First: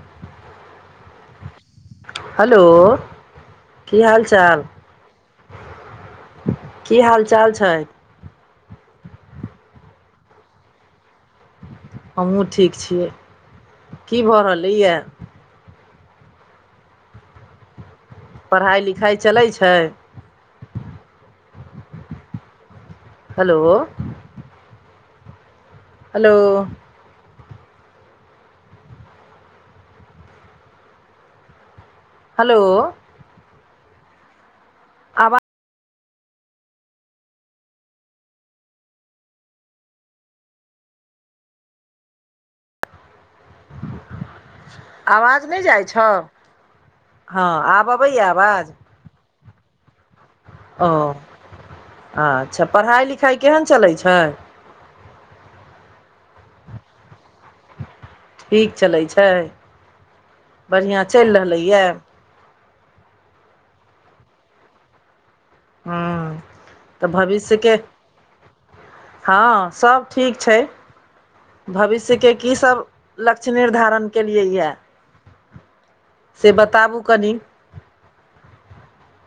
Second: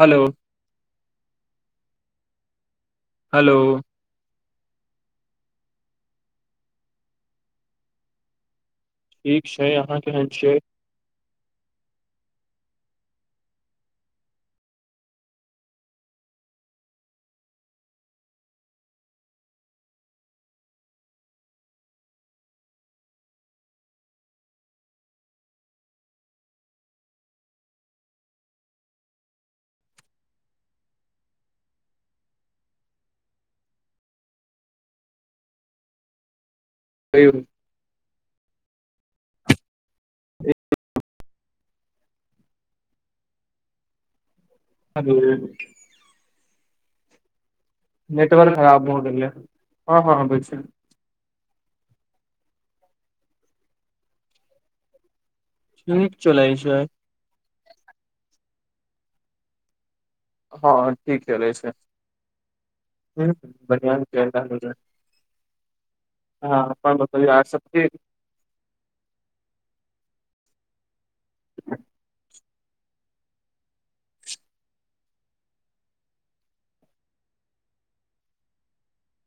Hello hello hello की हाल चाल की हाल चाल छै ठीक छै अहाँ केहन छियै हमहूँ ठीक छियै की भऽ रहलैयए पढ़ाइ लिखाइ चलै छै हेलो हेलो हेलो आवा कहियो हेलो आवाज नहि जाइ छौ हँ आब अबैए नेटवर्क आवाज खराब भ गेलै हँ हँ आबै छै ओ अच्छा पढ़ाइ लिखाइ केहन चलै छै ठीक चलै छै ठीक चलै छै हँ बढ़िआँ ठीक चलि चलै छै रहलैयए ह बढ़िआ चलि रहल छै हूँ हँ अपन तऽ बतबही आर सब भविष्यके ठीक हँ सब ठीक छै भविष्यके की सभ लक्ष्य निर्धारण केलियै यए से बताबू कनि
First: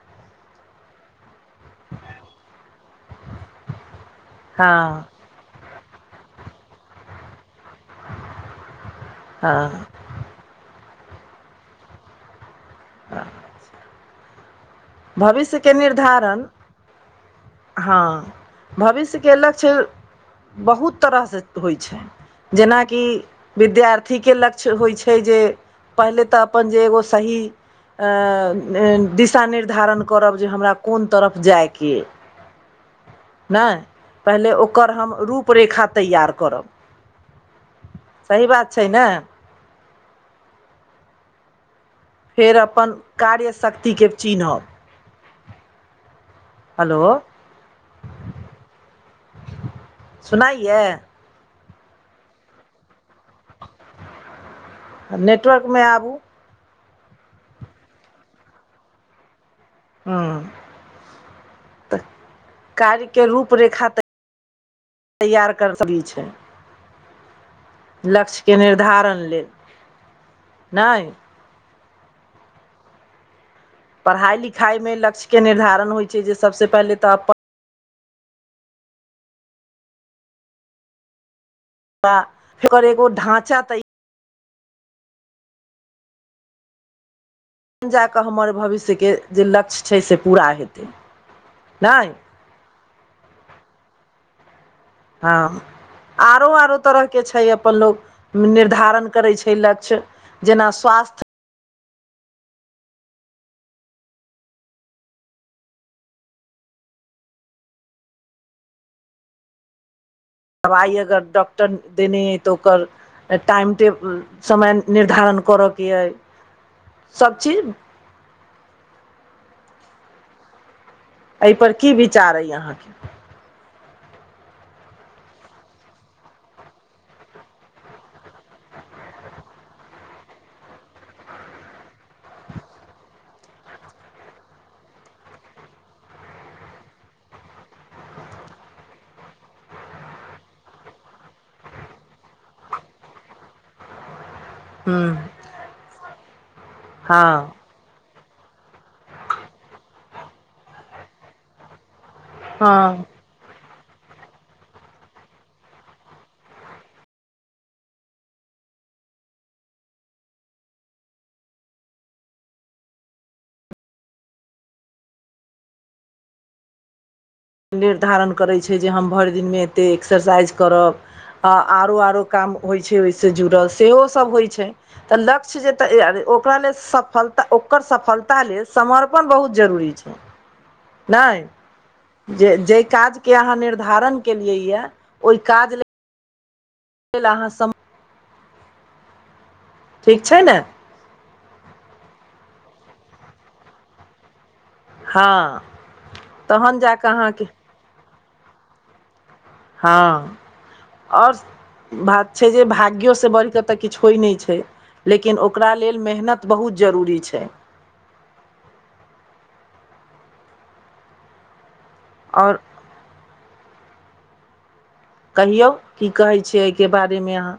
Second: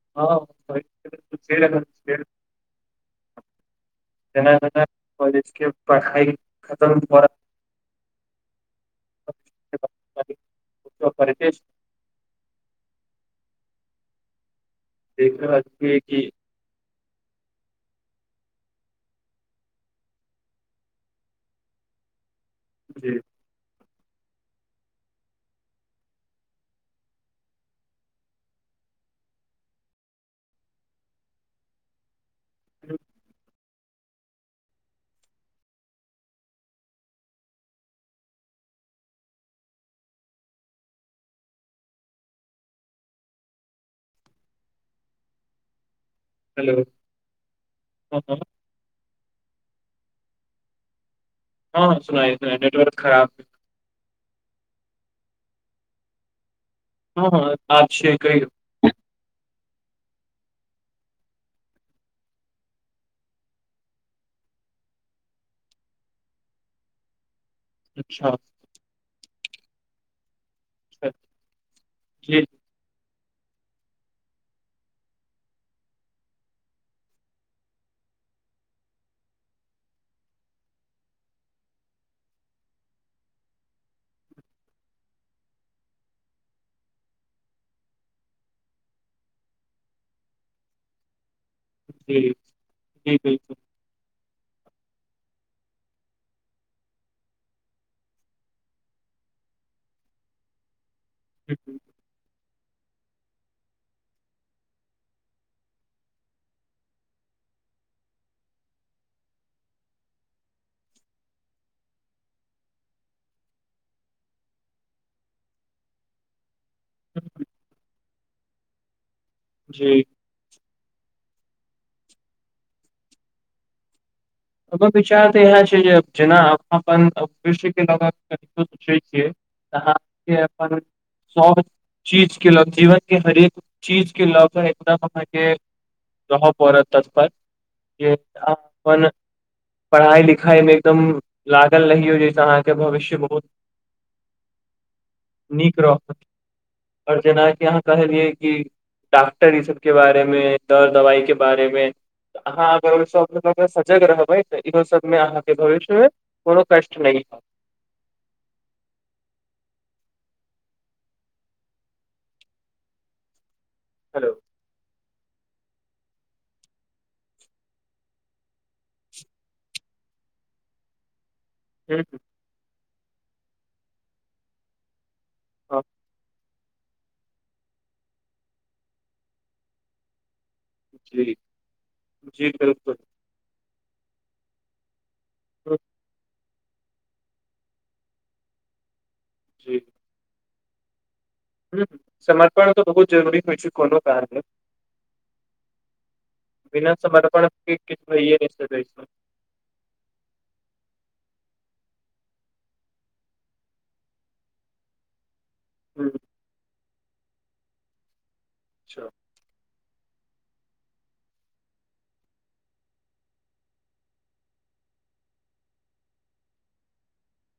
हँ [unintelligible] जेना जेना हँ कॉलेजके पढ़ाइ खतम भऽ रहले हँ कर छै आ देख रहल भविष्यके छियै कि निर्धारण हँ भविष्यके लक्ष्य बहुत तरहसँ होइ छै जेनाकि जी विद्यार्थी के लग लक्ष्य होइ छै जे पहिले तऽ अपन जे एगो सही दिशा निर्धारण करब जे हमरा कोन तरफ जायके अइ [inaudible] नहि पहिले ओकर हम रूपरेखा तैयार करब सही बात छै ने फेर अपन कार्यशक्तिके चिन्हब हेलो हँ हँ सुनाइयए हँ सुनाइ सु नेटवर्क खराब है नेटवर्क मे आबू हँ हँ आज छै कहि ह्म तऽ कार्यके रूप रेखा तऽ तैयार कर सही छै अच्छा लक्ष्यके निर्धारण लेल नहि की पढ़ाई लिखाई मे लक्ष्य के निर्धारण होइ छै जे सबसँ पहिले तऽ फर एगो ढाँचा तै तखन जााकऽ हमर भविष्यके जे लक्ष्य छै से पूरा हेतै नहि जी जी बिलकुल हँ आरो आरो तरहके छै अपन लोक निर्धारण करै छै लक्ष्य जेना स्वास्थ्य ही ह [inaudible] दबाइ अगर डॉक्टर देने अइ तऽ ओकर टाइम टेबुल समय निर्धारण करयके अइ सभचीज जी एहिपर की विचार अइ अहाँके अपनर विचार तऽ इएह छै जे जेना अपन कृष्यके लऽ कऽ कनो सोचैत छियै तऽ अहाँके अपन सब चीज के ल जीवन के हरेक चीज के लऽ के एकदम अहाँके रहऽ पड़त तत्पर जे अपन पढ़ाइ लिखाइमे एकदम लागल रहियौ जाहिसँ अहाँके भविष्य बहुत हूँ नीक रहत आओर हँ जेनाक अहाँ कहलियै कि डॉक्टर ई सब के बारे मे दर दवाई के बारे मे अहाँ अगर हँ सजग रहब इहो सबमे अहाँके भविष्य मे कोनो कष्ट नहि हेलो निर्धारण करैत छै जे हम भरि दिनमे एते एक्सरसाइज करब आ आरो ह आरो काम होइ छै ओहिसँ जुड़ल सेहो सभ होइत छै तऽ लक्ष्य जे त ओकरा लेल सफलता ओकर सफलता लेल समर्पण बहुत जरूरी छै जी नहि जी जे जेहि बिलकुल काज के अहाँ निर्धारण केलियै य ओहि काज लय अहाँ सम जी ठीक छै ने हुँ समर्पण तऽ बहुत जरूरी होइ छै कोनो कारण हँ तहन जाकऽ अहाँके किछ भ नै सकैय छै हाँ आओर बात छै जे भाग्योसँ बढ़िकऽ तऽ किछु होइ नहि छै लेकिन ओ ओकरा लेल हुँ, मेहनत बहुत जरूरी छै अच्छा आओर कहियौ की कहै छैियै एहिके बारेमे अहाँ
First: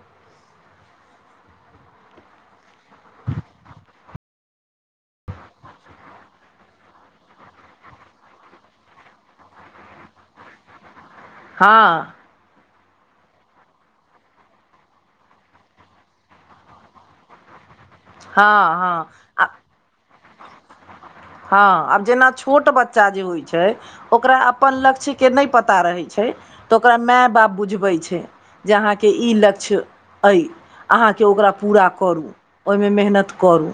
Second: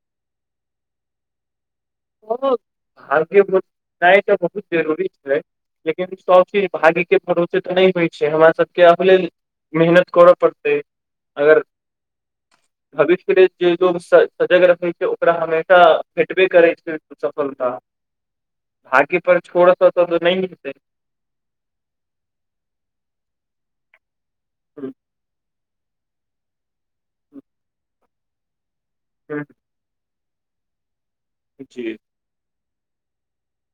ओ भाग्याय तऽ बहुत जरूरी छै लेकिन सब चीज भाग्य के भरोसे थोरे होय छै हमरा सबके अ लेल मेहनत करऽ पड़तेै अगर हँ भविष्य के लेल जे लोग सजग रहै छै ओकरा हमेशा भेटबे करे छै सफलता हँ भाग्य पर हँ छोड़ सा तऽ नहि मिलते हँ आब जेना छोट बच्चा जे होइ छै ओकरा अपन लक्ष्य के नहि पता रहै छै तऽ ओकरा माय बाप बुझबै छै जे अहाँके ई ह लक्ष्य अइ अहाँके ओकरा पूरा जी करू ओहिमे मेहनत करू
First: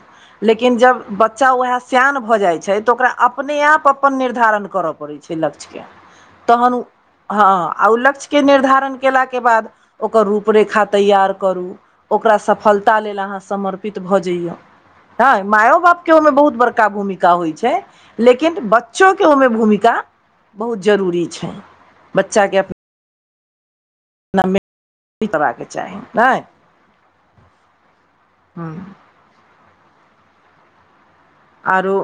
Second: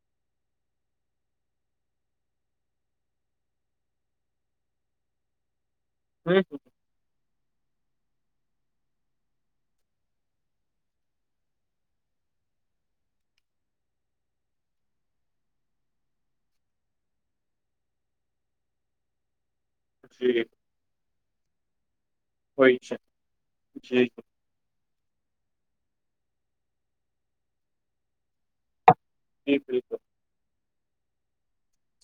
लेकिन जब बच्चा वएह शयान भऽ जाइ छै तऽ ओकरा अपने आप अपन निर्धारण करय पड़ैत छै लक्ष्यके ह तहन ओ हँ आ ओ लक्ष्यके निर्धारण कयेलाके बाद ओकर रूपरेखा तैयार करू ओकरा सफलता लेल अहाँ समर्पित भऽ जाइए नाय मायो बाप के ओहिमें बहुत बड़का भूमिका का होइ छै लेकिन बच्चोके ओहिमे भूमिका जी बहुत जरूरी छै होय छै ठीक कर चाही नहि ह जी बिलकुल आरो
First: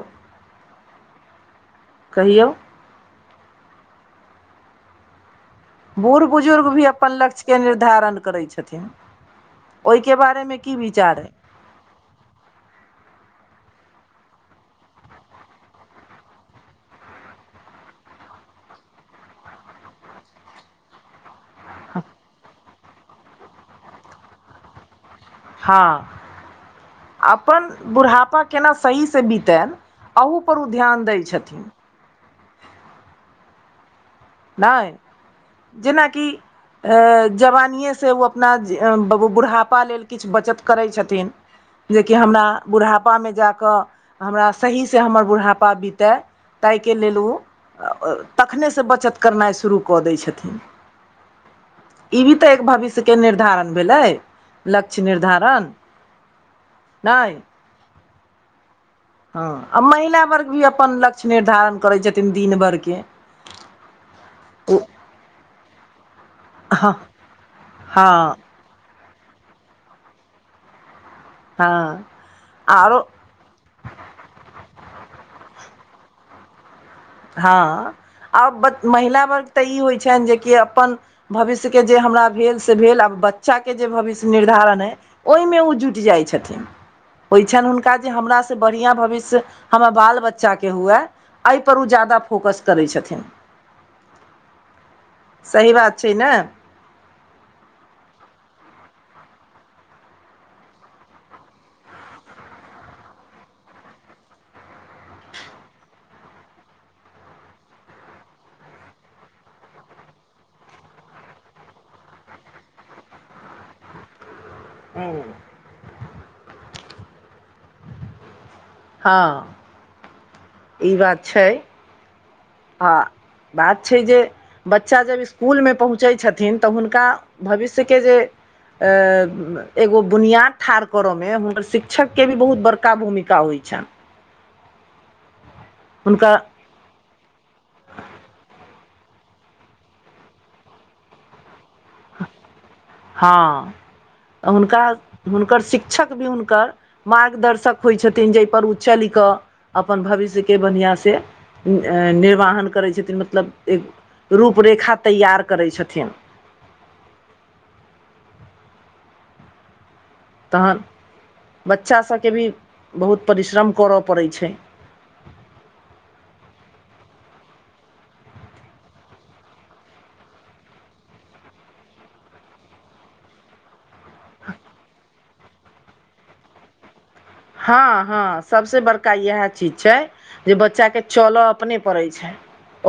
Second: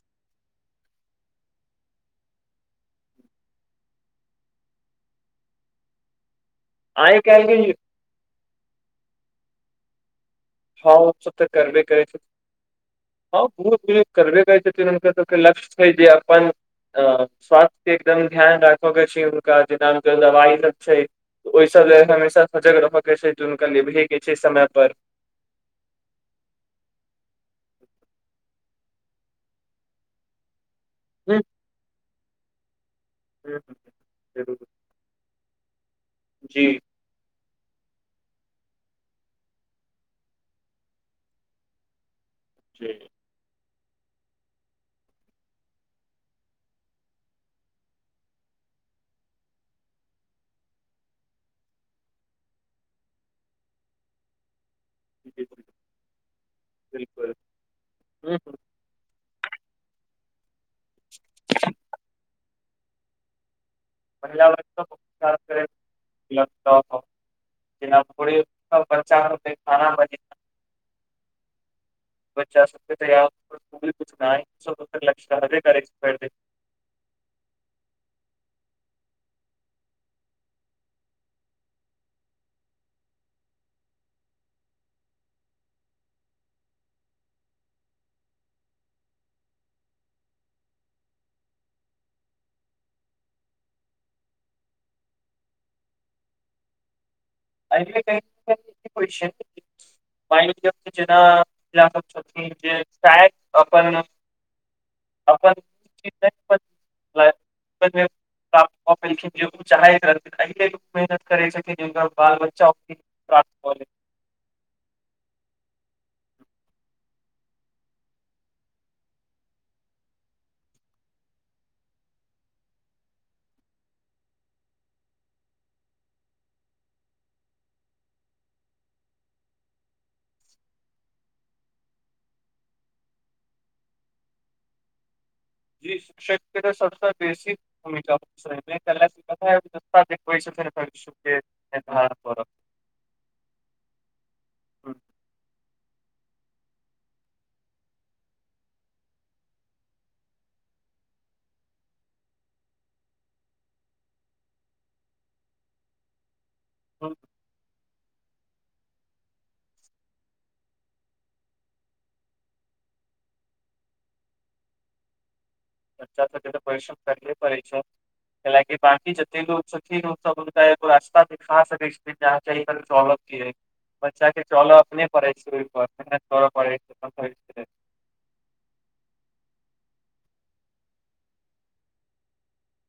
कहियौ बूढ़ बुजुर्ग भी अपन आइ लक्ष्य काल्हि के निर्धारण करै छथिन ओहिके बारे मे हँ ओ सब तऽ करबे करै छै हँ बूढ़ दुर्जुर्ग करबे करै छथिन हुनकर सभके लक्ष्य छै जे अपन अ स्वास्थ्य के एकदम ध्यान राखय के छै हुनका जेना दवाई सब छै ओहि सभ ल हमेशा सजग रहय के छै जुनक ल हय के छै समय पर हँ अपन बुढ़ापा केना सही सँ बितै अहूपर ओ ध्यान दैत हुँ, छथिन [inaudible] जरूर। नहि जेनााकि जी जवानिेसँ ओ अपना बुढ़ापा लेल किछु बचत करै छथिन जेकि हमरा जी बुढ़ापामे जा कऽ हमरा सहीसँ हमर बुढ़ापा बीतय ताहिके लेल ओ तखनेहिसँ बचत करनाइ शुरू कऽ दै छथिन ई भी तऽ एक भविष्य के निर्धारण भेलै लक्ष्य बिल्कुल निर्धारण नहि हू हँ आ महिला वर्ग भी अपन लक्ष्य निर्धारण करै छथिन दिन भरिके पहिला ओ ब कर हँ हँ [unintelligible] सब बच्चा सब [unintelligible] हँ बच्चा सबके आरो तऽ यहाँ किछु न लक कर [unintelligible] हँ आब महिला वर्ग तऽ ई होइ छनि जेकि अपन भविष्यके जे हमरा भेल से भेल आ बच्चाके जे भविष्य निर्धारण अइ ओहिमे ओ जुटि जाइत छथिन ओहि छनि हुनका जे हमरास से बढ़िआँ भविष्य हमर बाल बच्चाे हुए एहिपर ओ जादा फोक्स करै छथिन सही बात छै ने अना [unintelligible] ाय अपन अपन [unintelligible] ्तखिन जे चाहैत रहन अ मेहनत करैत छथिन [unintelligible] बाल बच्च ओी प्रापली [unintelligible] हूँ हँ ई बात छै हँ बात छै जे बच्चा जब स्कूलमे पहुँचै छथिन तऽ हुनका भविष्यके जे एगो बुनियाद ठाढ़ करऽमे हुनकर शिक्षकके भी बहुत बड़का भूमिका होइ छैन जी हुनकर शिक्षक सब बेसी भूमिका होइ छैन [unintelligible] [unintelligible] हँ हुनका हुनकर शिक्षक भी हुनकर मार्गदर्शक होइ छथिन जाहिपर ओ चलि कऽ अपन भविष्यके बढ़िआँ से निर्वाहन करैत छथिन मतलब एक रूपरेखा तैयार करैत छथिन [inaudible] तहन बच्चाभके भी बहुत परिश्रम करअ पड़ै छै बच्चा सभके तऽ परिश्रम करहे पड़ै छै कैय ल कि बाकी जते लोग छथिन ओ सब हुनका एगो रास्ता देखा सकै छै [unintelligible] बच्चा के चलअ अपने परै छै ओइ पर मेहनत करअ परै छै [unintelligible] हँ हँ सबसँ बड़का यैह चीज छै जे बच्चा के चलऽ अपने पड़ै छै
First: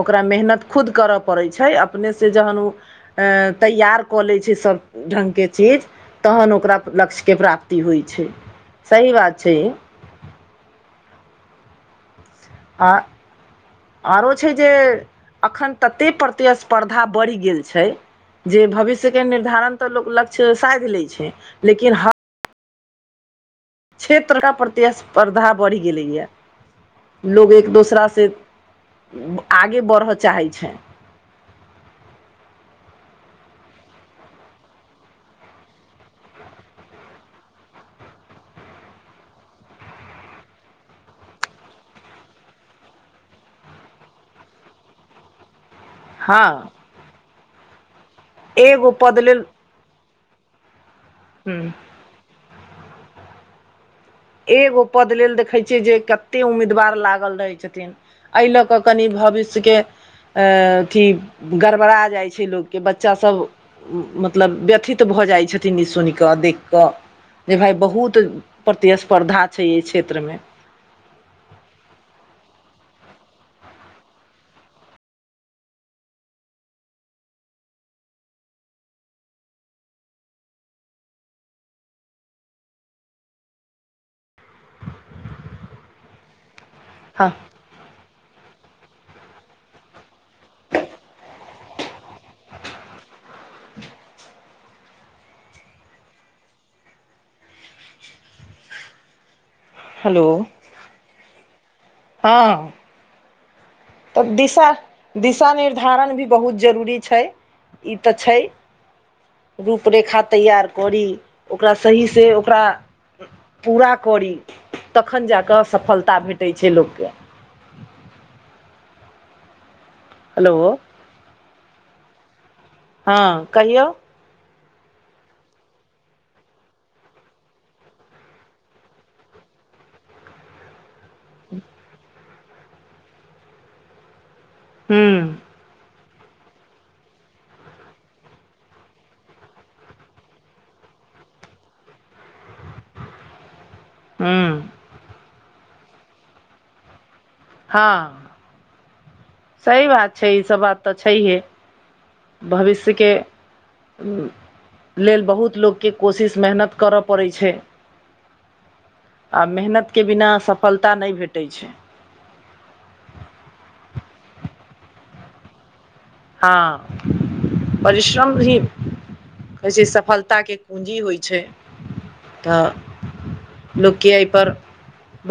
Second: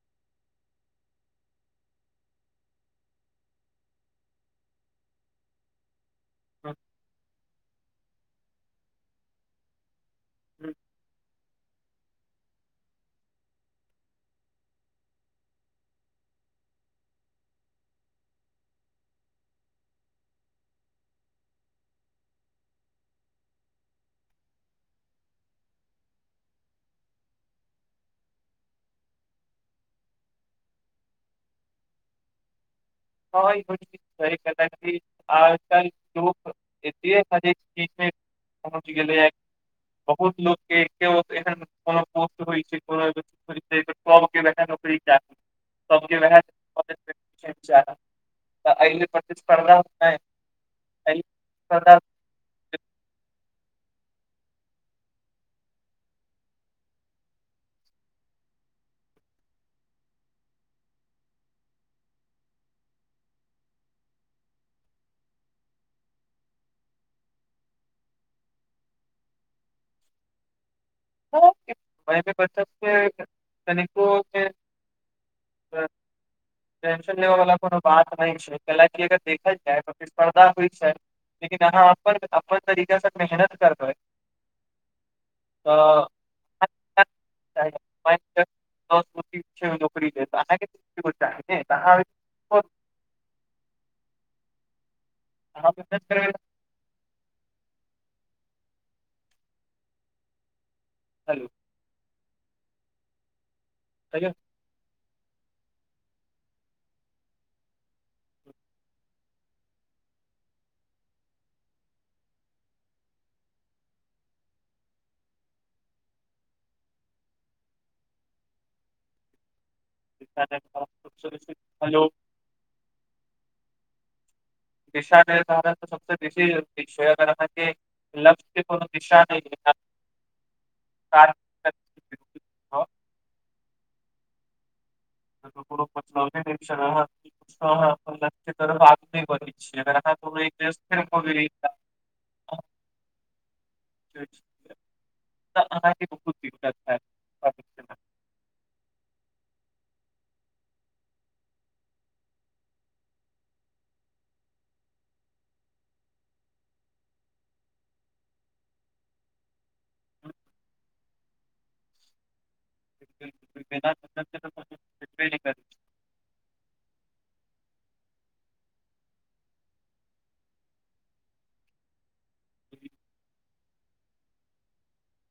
ओकरा मेहनत खुद करऽ पड़ै छै अपनेसँ जहन उ तैयार कऽ लैऽ छै सभ ढंग के चीज तहन ओकरा लक्ष्य के प्राप्ति होइ छै सही बात छै ई आ आउरो छै जे एखन तते प्रतिस्पर्धा बढ़ि गेल छै जे भविष्य के निर्धारण तऽ लोक लक्ष्य साधि लेय छै लेकिन ह क्षेत्र क प्रतिस्पर्धा बढ़ि गेलै यऽ लोग एक दोसरा से आगे बढ़य चाहैत छै [unintelligible] [unintelligible] पहुँच गेलै य बहुत लोकके केओ एहन कोनो पोस्ट होइ छै कोनो [unintelligible] सबके वेहैय हँ त एगो अल पद लेल प्रतिस्पर्दा नही एही हूँ लेल [unintelligible] एगो पद लेल देखे छिय जे कते उम्मीदवार लागल रहे छथिन एहि लऽ कऽ कनि भविष्यके अथी गड़बड़ा जाइ छै लोकके बच्चासभ मतलब व्यथित भऽ जाइत छथिन ई सुनि कऽ देखि कऽ जे भाय बहुत प्रतिस्पर्धा छै एहि क्षेत्रमे [unintelligible] कनिको के [unintelligible] टेंशन लेबऽ वाला कोनो बात नहि छै कैयल की अगर देखल जाय तऽ फिर पर्दा होइ छै लेकिन अहाँ अपन अपन तरीका से मेहनत करबै तऽ [unintelligible] हँ [unintelligible] नौकरी देत अहाँके [unintelligible] त अहाँ आहाँ अपन टेस्ट करबे हेलो हेलो हँ ठीक तब है, दिशा दिशा निर्धारण भी बहुत जरूरी छै ई तऽ छै रूपरेखा तैयार करी ओकरा सही सँ ओकरा पूरा करी तखन जा कऽ सफलता भेटैत छै लोकके हेलो हेलो हँ कहियौ दिशा निर्धारण सबसे बेसी जे छै अहांके लक्ष्य के कोनो दिशा नहि होइया काज [inaudible] हू ह [unintelligible] [unintelligible] [inaudible] ठीक हूँ छै त अहाँके बहुत दिक्कत हैत हँ सही बात छै ई सब बात तऽ छैहे भविष्यके लेल बहुत लोकके कोशिश मेहनत करय पड़ै छै आ मेहनत के बिना सफलता नहि भेटैत छै बिलकुल बिना मेहनत [unintelligible] हँ परिश्रम भी कहै छै सफलताके कुंजी होइ छै तऽ नहि लोकके एहिपर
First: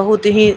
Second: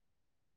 बहुत ही